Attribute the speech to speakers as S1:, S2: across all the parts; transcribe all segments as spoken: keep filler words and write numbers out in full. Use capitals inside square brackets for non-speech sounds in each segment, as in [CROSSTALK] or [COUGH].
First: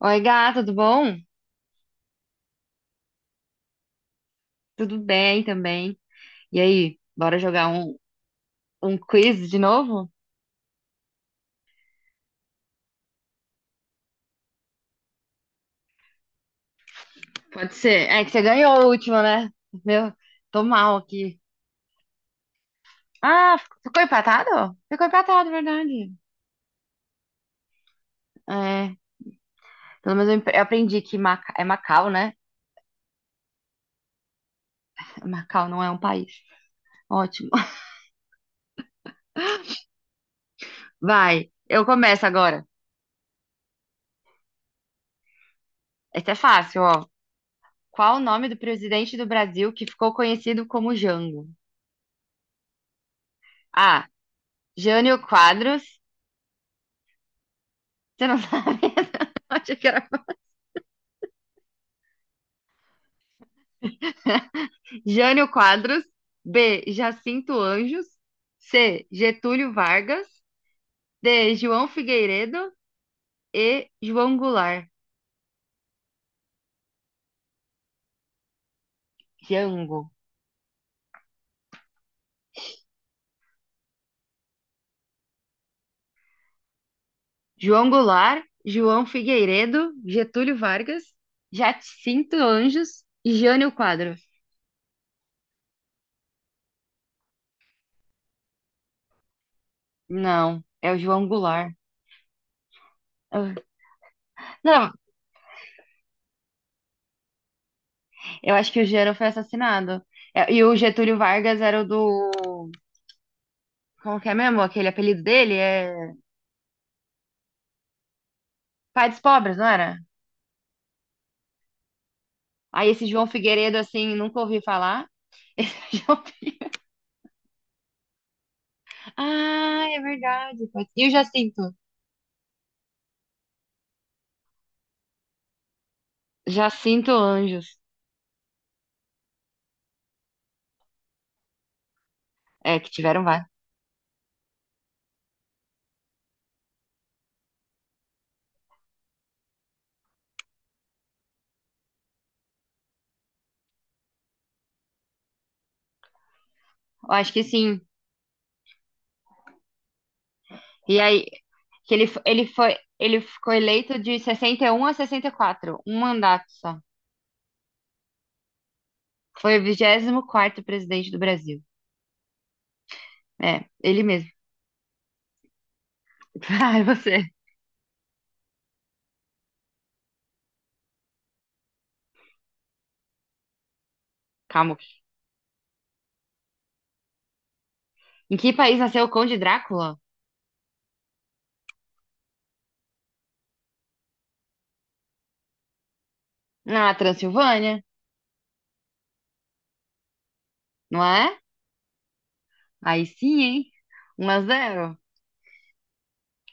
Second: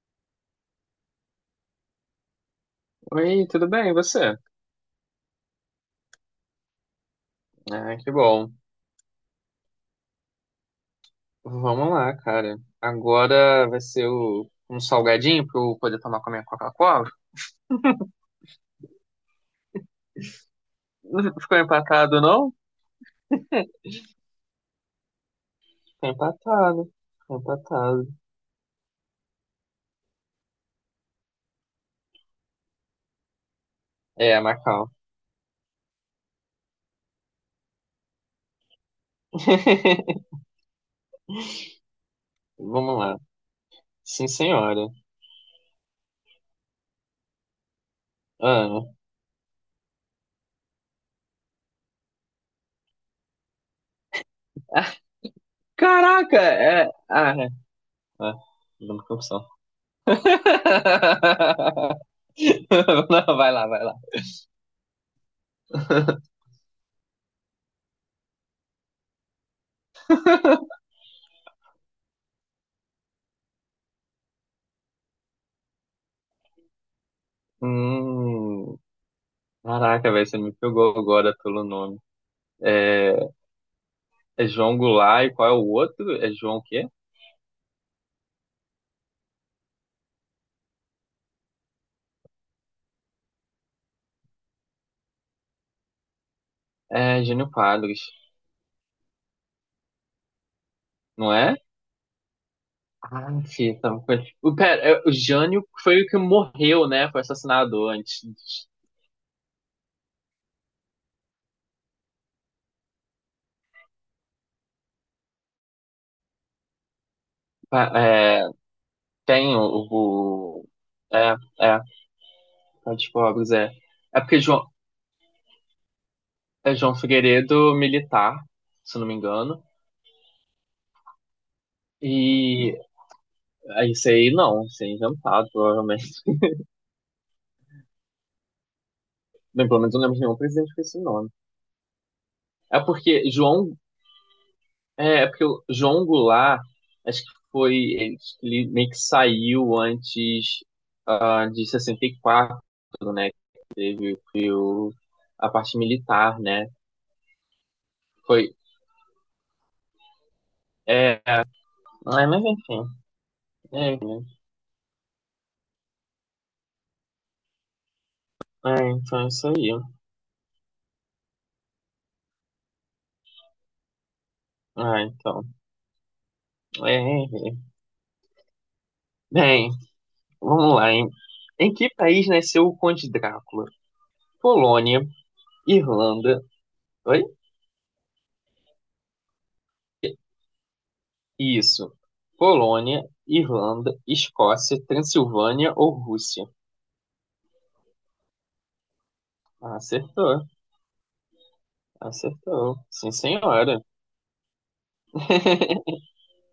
S1: Oi, gato, tudo bom?
S2: Oi, tudo bem? E você?
S1: Tudo bem também. E aí, bora jogar
S2: Ah,
S1: um,
S2: que bom.
S1: um quiz de novo?
S2: Vamos lá, cara. Agora vai ser o, um salgadinho pra eu poder tomar com a minha Coca-Cola?
S1: Pode ser. É que você ganhou o último, né? Meu, tô mal
S2: Não,
S1: aqui.
S2: ficou empatado, não?
S1: Ah, ficou empatado? Ficou empatado,
S2: Ficou
S1: verdade.
S2: empatado. Ficou empatado.
S1: É, pelo menos eu empe- eu aprendi que Maca- é Macau, né?
S2: É, Macau.
S1: Macau não é um país. Ótimo.
S2: [LAUGHS]
S1: [LAUGHS] Vai, eu começo agora.
S2: Vamos lá. Sim, senhora.
S1: Esse é fácil, ó. Qual o nome do
S2: Ah,
S1: presidente do Brasil que ficou conhecido como Jango? A. Jânio Quadros.
S2: caraca! É, ah, é.
S1: Você
S2: Ah,
S1: não sabe?
S2: dando
S1: [LAUGHS]
S2: confusão. [LAUGHS]
S1: Acho que
S2: Não, vai lá, vai lá.
S1: Jânio Quadros. B. Jacinto Anjos. C. Getúlio Vargas.
S2: [LAUGHS]
S1: D. João Figueiredo e João Goulart.
S2: Hum,
S1: Jango.
S2: Caraca, velho, você me pegou agora pelo nome. É, é João Goulart e qual é o outro? É João o quê?
S1: João Goulart, João Figueiredo, Getúlio Vargas, Jacinto Anjos e Jânio Quadros.
S2: É Jânio Quadros,
S1: Não, é o João
S2: não é?
S1: Goulart.
S2: Ah,
S1: Ah,
S2: sim, tava com- o, pera,
S1: não,
S2: é, o Jânio foi o que morreu, né? Foi assassinado antes.
S1: eu acho que o Jânio foi assassinado. É, e o Getúlio Vargas era o do. Como que é mesmo? Aquele apelido dele? É
S2: Pa- É,
S1: Pai dos Pobres,
S2: tem o,
S1: não era?
S2: o- É, é,
S1: Aí
S2: Pai
S1: esse
S2: de
S1: João
S2: Pobres, é.
S1: Figueiredo, assim,
S2: É
S1: nunca
S2: porque
S1: ouvi
S2: João,
S1: falar. [LAUGHS]
S2: é João Figueiredo militar, se não me engano.
S1: Ah, é verdade. pode- E o Jacinto?
S2: E é, isso aí não, isso aí é inventado, provavelmente.
S1: Jacinto Anjos.
S2: Bem, pelo menos eu não lembro de nenhum presidente com esse nome.
S1: É,
S2: É
S1: que tiveram
S2: porque
S1: vários.
S2: João É, é porque o João Goulart, acho que foi, ele, ele meio que saiu antes, ah, de sessenta e quatro, né? Que o, a parte militar, né?
S1: Eu acho que sim.
S2: Foi.
S1: E
S2: É,
S1: aí,
S2: é,
S1: que ele, f-
S2: mas
S1: ele foi,
S2: enfim.
S1: ele ficou
S2: É,
S1: eleito de
S2: né?
S1: sessenta e um a sessenta e quatro, um mandato só.
S2: é, então é isso
S1: Foi o
S2: aí.
S1: vigésimo quarto presidente do Brasil. É, ele mesmo.
S2: Ah, então.
S1: [LAUGHS] Ai,
S2: É, é,
S1: você.
S2: é. Bem, vamos lá, hein? Em que país nasceu o Conde Drácula?
S1: Calma.
S2: Polônia, Irlanda. Oi?
S1: Em que país nasceu o Conde Drácula?
S2: Isso. Polônia, Irlanda, Escócia, Transilvânia ou Rússia?
S1: Na Transilvânia,
S2: Ah, acertou.
S1: não é?
S2: Acertou.
S1: Aí
S2: Sim,
S1: sim, hein?
S2: senhora.
S1: Um a zero.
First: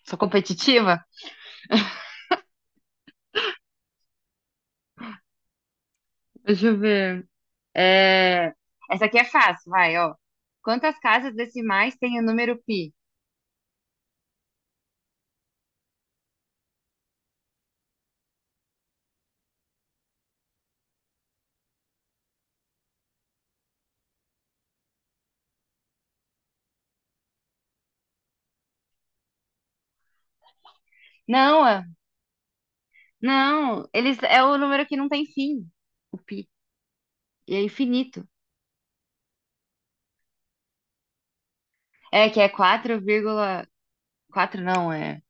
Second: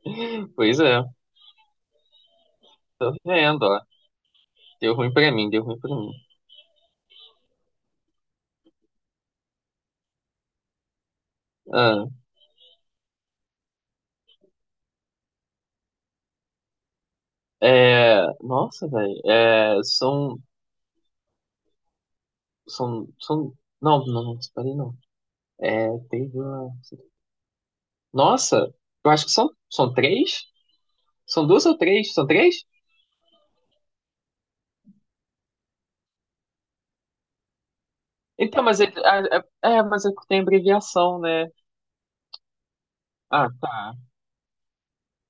S1: Sou
S2: Pois é.
S1: competitiva.
S2: Tô vendo, ó. Deu ruim pra mim, deu ruim pra mim.
S1: Deixa eu ver. É, essa aqui é fácil, vai, ó. Quantas casas decimais
S2: Ah,
S1: tem o número pi?
S2: é... Nossa, velho. É... São... São... São... Não, não, não, parei não. É... Teve uma... Nossa, eu acho que são... são três? São
S1: Não,
S2: duas ou
S1: ah,
S2: três? São três?
S1: não, eles é o número que não tem fim, o pi. E é infinito.
S2: Então, mas é... É, é, é, mas é que tem abreviação, né?
S1: É que é quatro
S2: Ah,
S1: vírgula
S2: tá.
S1: quatro não, é,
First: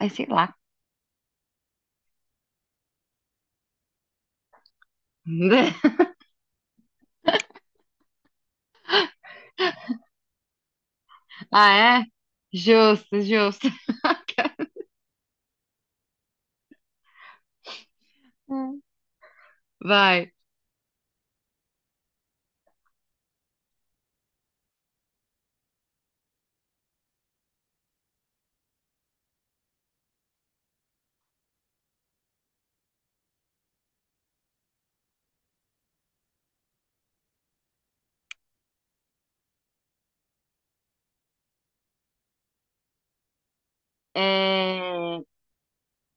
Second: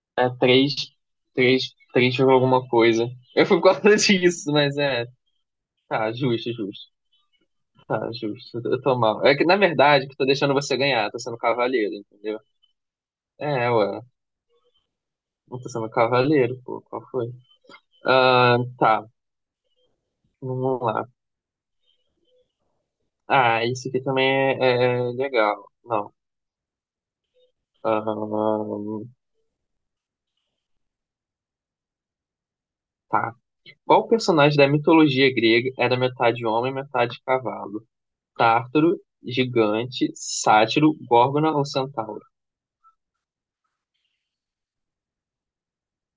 S1: é sei
S2: É
S1: lá.
S2: três... Três... Três por alguma coisa. Eu fui por causa [LAUGHS] disso, mas é...
S1: [LAUGHS]
S2: Tá, justo, justo. Tá, justo. Eu tô mal. É que, na verdade, que eu tô deixando você ganhar. Tô sendo cavaleiro,
S1: Ah, é?
S2: entendeu?
S1: Justo, justo.
S2: É, ué. Não tô sendo cavaleiro, pô. Qual foi? Ah,
S1: Hum.
S2: tá.
S1: Vai.
S2: Vamos lá. Ah, isso aqui também é, é é legal. Não. Ah, tá. Qual personagem da mitologia grega era metade homem, metade cavalo? Tártaro, gigante, sátiro, górgona ou centauro?
S1: É...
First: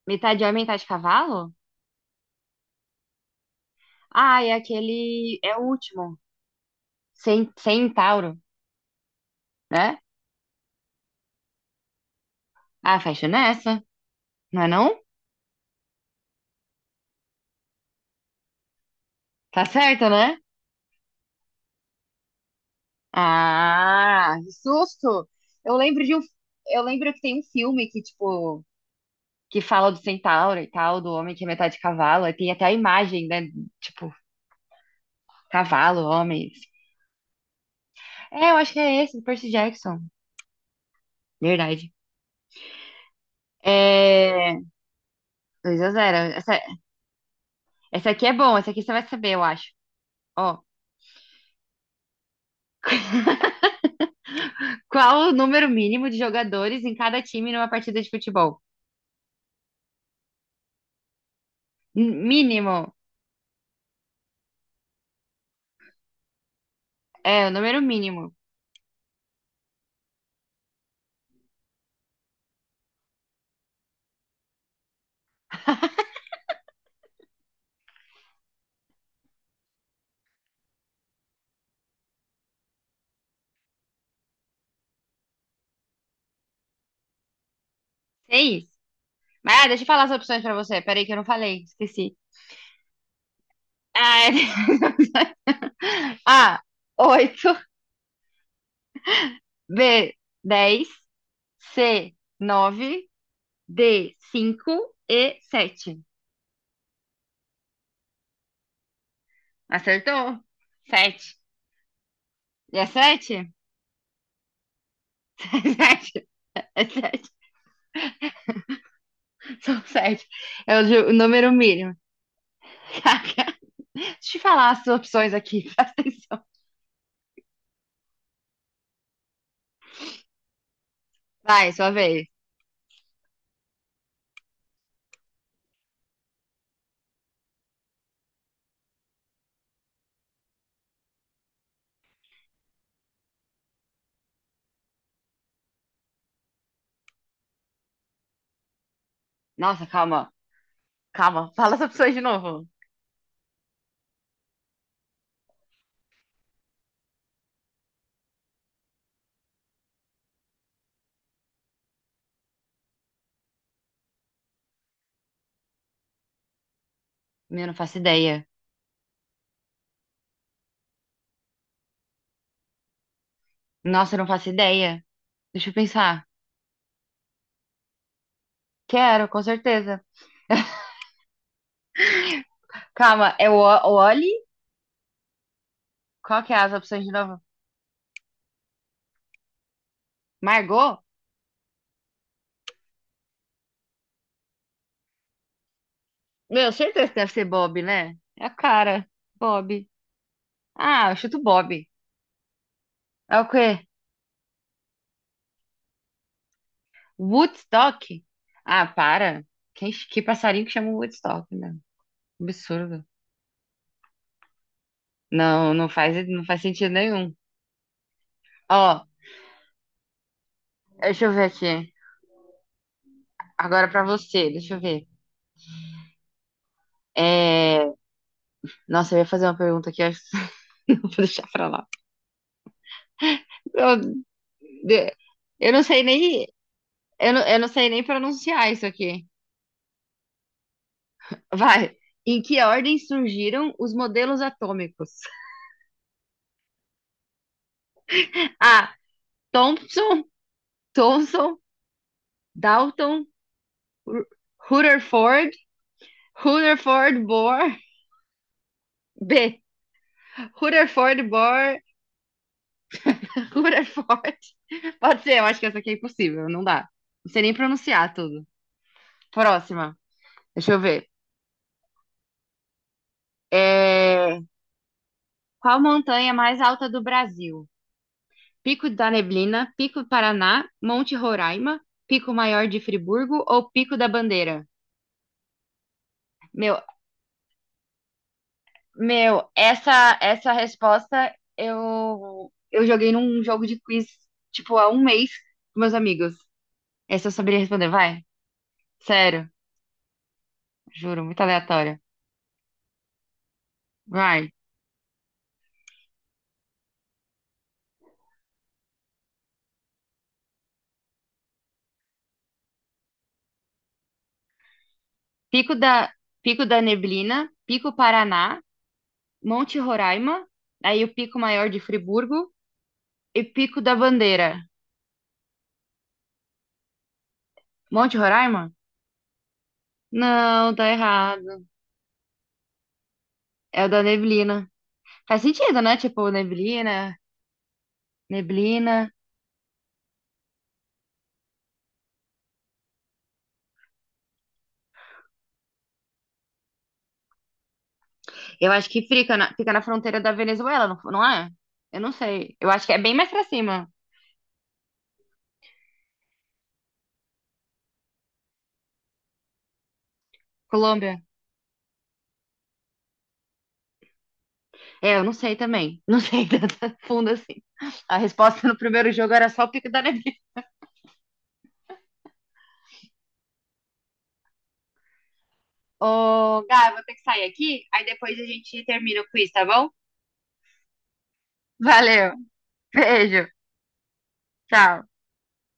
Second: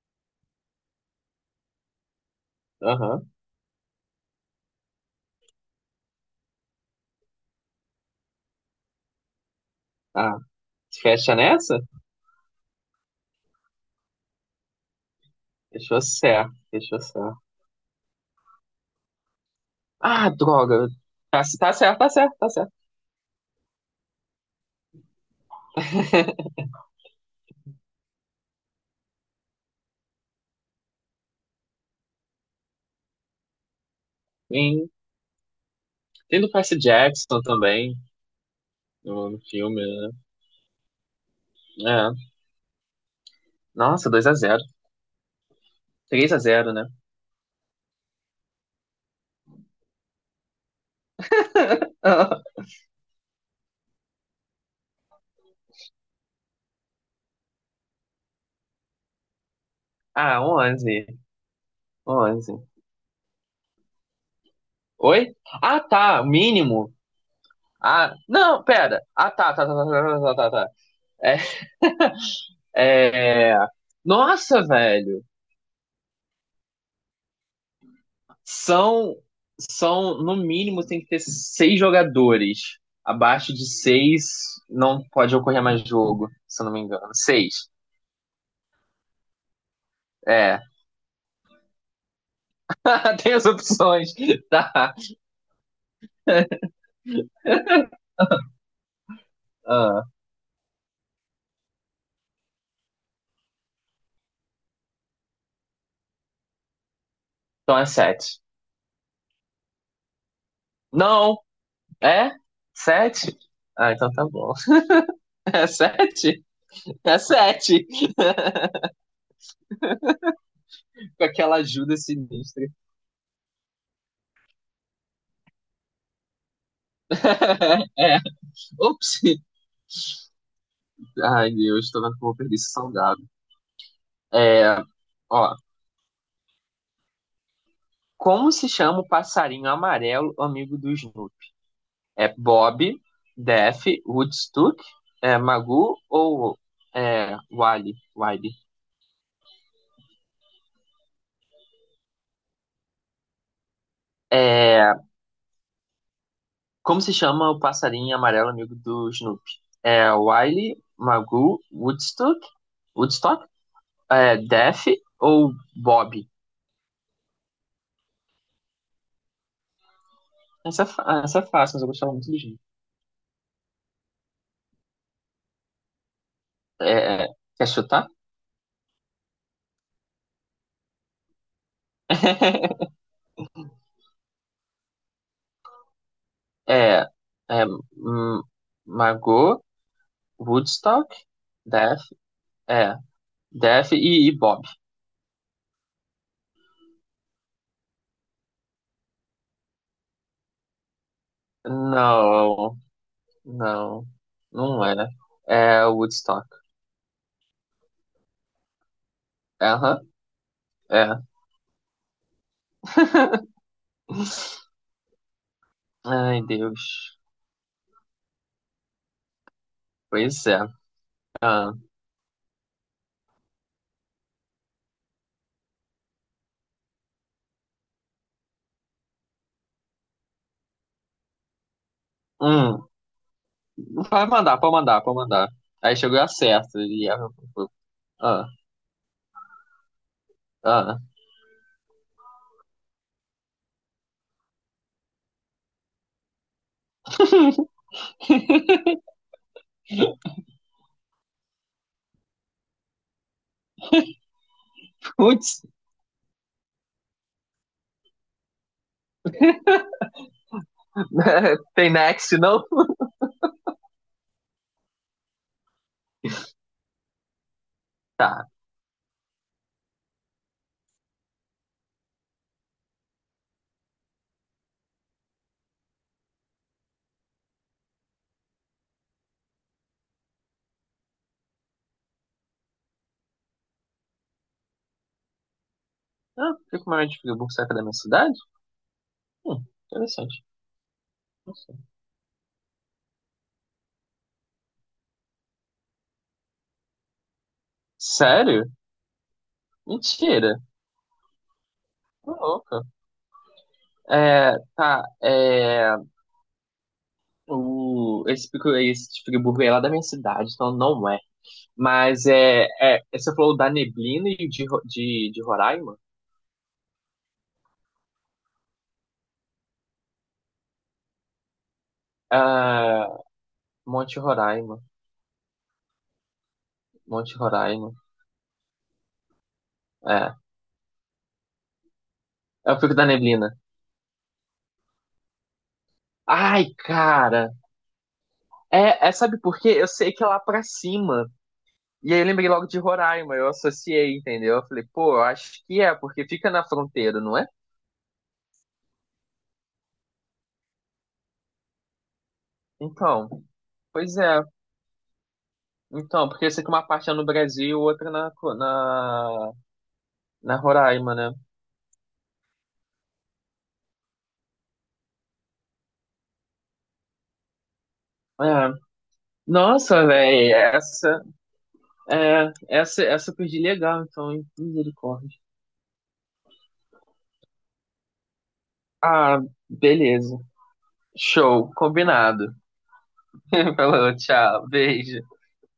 S1: Metade homem, metade cavalo?
S2: Aham.
S1: Ah, é aquele. É o último. Cen- Centauro, né?
S2: Ah, fecha nessa?
S1: Ah, fecha nessa. Não é não?
S2: Fechou certo. Fechou certo.
S1: Tá certo,
S2: Ah,
S1: né?
S2: droga. Tá, tá certo, tá certo, tá certo.
S1: Ah, que susto! Eu lembro de um, eu lembro que tem um filme que tipo que fala do centauro e tal, do homem que é metade cavalo, aí tem até a imagem, né, tipo
S2: Sim.
S1: cavalo,
S2: Tem
S1: homem.
S2: do Percy Jackson também,
S1: É, eu acho que é esse, do
S2: no, no
S1: Percy
S2: filme,
S1: Jackson. Verdade.
S2: né? É. Nossa, dois a
S1: É,
S2: zero
S1: dois a zero.
S2: 3 a
S1: Essa,
S2: zero né?
S1: essa aqui é bom, essa aqui você vai saber, eu acho. Ó,
S2: [LAUGHS]
S1: qual o número mínimo de jogadores em cada time numa partida de futebol?
S2: Ah, onze
S1: N-
S2: onze
S1: Mínimo.
S2: Oi? Ah, tá. Mínimo.
S1: É, o número
S2: Ah,
S1: mínimo.
S2: não, pera. Ah, tá, tá, tá, tá, tá, tá, tá, tá. É. Nossa, velho. São, são, no mínimo, tem que ter seis jogadores. Abaixo de seis, não pode ocorrer mais jogo, se eu não me engano. Seis.
S1: Seis. Mas ah, deixa eu falar as opções pra
S2: É.
S1: você. Peraí que eu não falei, esqueci.
S2: [LAUGHS] Tem as opções.
S1: [LAUGHS]
S2: Tá.
S1: A, oito.
S2: Ah,
S1: B, dez. C, nove. D, cinco e sete.
S2: então é sete.
S1: Acertou? Sete.
S2: Não, é?
S1: É sete.
S2: Sete? Ah, então tá bom. [LAUGHS] É
S1: [LAUGHS] É sete.
S2: sete?
S1: É
S2: É
S1: sete.
S2: sete. [LAUGHS]
S1: São sete. É o, o
S2: Com
S1: número
S2: aquela
S1: mínimo.
S2: ajuda sinistra.
S1: [LAUGHS] Caraca. Deixa eu falar as opções aqui, [LAUGHS] presta atenção.
S2: [LAUGHS] É. Ops. Ai,
S1: Vai,
S2: Deus,
S1: sua
S2: tô vendo que
S1: vez.
S2: eu vou perder esse salgado. É, ó. Como se chama o passarinho amarelo amigo do Snoopy? É Bob, Def, Woodstock, é Magoo ou é Wally? Wally.
S1: Nossa, calma. Calma, fala as opções de novo.
S2: É, como se chama o passarinho amarelo amigo do Snoopy? É Wiley, Magoo, Woodstock, Woodstock, é, Def ou Bob?
S1: Meu, não faço ideia.
S2: Essa, é fa- essa é fácil, mas eu gostava muito do Snoopy.
S1: Nossa, eu não faço ideia. Deixa eu pensar.
S2: É, quer chutar?
S1: Quero, com certeza.
S2: [LAUGHS]
S1: Calma, é o o Oli? Qual que é as opções
S2: É,
S1: de novo?
S2: é hum, Magoo,
S1: Margot?
S2: Woodstock, Def, é, Def e, e Bob.
S1: Meu, certeza que deve ser Bob, né? É a cara. Bob. Ah, eu chuto Bob.
S2: Não,
S1: É o quê?
S2: não, não era. É Woodstock.
S1: Woodstock? Ah, para. Quem,
S2: Aham,
S1: que passarinho que chama
S2: é.
S1: Woodstock, né? Absurdo.
S2: [LAUGHS]
S1: Não, não faz,
S2: Ai,
S1: não faz sentido
S2: Deus.
S1: nenhum. Ó,
S2: Pois é.
S1: deixa eu ver
S2: Ah.
S1: aqui. Agora pra você, deixa eu ver. É... Nossa, eu ia fazer uma pergunta aqui, acho que [LAUGHS] vou deixar pra lá.
S2: Hum,
S1: Eu,
S2: Vai mandar, pode mandar,
S1: de-
S2: pode mandar.
S1: eu não
S2: Aí
S1: sei
S2: chegou a
S1: nem,
S2: acerta. E ela
S1: eu não, eu não
S2: falou,
S1: sei nem
S2: ah,
S1: pronunciar isso aqui.
S2: ah.
S1: Vai. Em que ordem surgiram os modelos atômicos?
S2: [LAUGHS]
S1: [LAUGHS] A. Thomson, Thomson, Dalton, Ru- Rutherford,
S2: Putz,
S1: Rutherford Bohr. B. Rutherford
S2: né?
S1: Bohr,
S2: Tem next, não?
S1: [LAUGHS] Rutherford. Pode ser, eu acho que essa aqui é impossível, não dá. Não sei nem pronunciar tudo.
S2: Tá.
S1: Próxima. Deixa eu ver. É, qual montanha é mais alta do Brasil? Pico da Neblina, Pico do Paraná, Monte Roraima, Pico Maior de Friburgo ou Pico da Bandeira?
S2: Ah,
S1: Meu,
S2: por que o maior de Friburgo saca da minha cidade?
S1: Meu,
S2: Hum,
S1: essa
S2: Interessante.
S1: essa resposta
S2: Não sei.
S1: eu eu joguei num jogo de quiz, tipo, há um mês com meus amigos. Essa eu saberia responder, vai.
S2: Sério?
S1: Sério,
S2: Mentira.
S1: juro, muito aleatória.
S2: Tô louca.
S1: Vai.
S2: É, tá. é, o, esse pico, esse tipo de Friburgo é lá da minha cidade, então não é. Mas é, é, você falou da Neblina e de, Ro- de, de
S1: Pico
S2: Roraima?
S1: da Pico da Neblina, Pico Paraná, Monte Roraima, aí o Pico Maior de Friburgo
S2: Ah,
S1: e Pico da
S2: Monte
S1: Bandeira.
S2: Roraima. Monte Roraima.
S1: Monte Roraima?
S2: É.
S1: Não, tá errado.
S2: É o Pico da Neblina.
S1: É o da Neblina. Faz sentido, né? Tipo,
S2: Ai,
S1: neblina,
S2: cara.
S1: neblina.
S2: É, é, sabe por quê? Eu sei que é lá pra cima. E aí eu lembrei logo de Roraima, eu associei, entendeu? Eu falei, pô, eu acho que é, porque fica na fronteira, não é?
S1: Eu acho que fica na, fica na fronteira da Venezuela, não, não é? Eu não sei. Eu acho que é bem mais
S2: Então,
S1: pra cima.
S2: pois é. Então, porque eu sei que uma parte é no Brasil, outra na, na, na Roraima,
S1: Colômbia.
S2: né?
S1: É, eu não sei também. Não sei [LAUGHS] tanto fundo assim. A
S2: É.
S1: resposta no primeiro jogo era só o Pico da
S2: Nossa,
S1: Neblina.
S2: velho, essa, é, essa, essa eu perdi legal, então, hein? Misericórdia.
S1: Ô, Gá, eu vou ter que sair aqui, aí depois a gente termina o
S2: Ah,
S1: quiz, tá bom?
S2: beleza. Show,
S1: Valeu.
S2: combinado.
S1: Beijo.
S2: [LAUGHS] Falou, tchau,
S1: Tchau.
S2: beijo.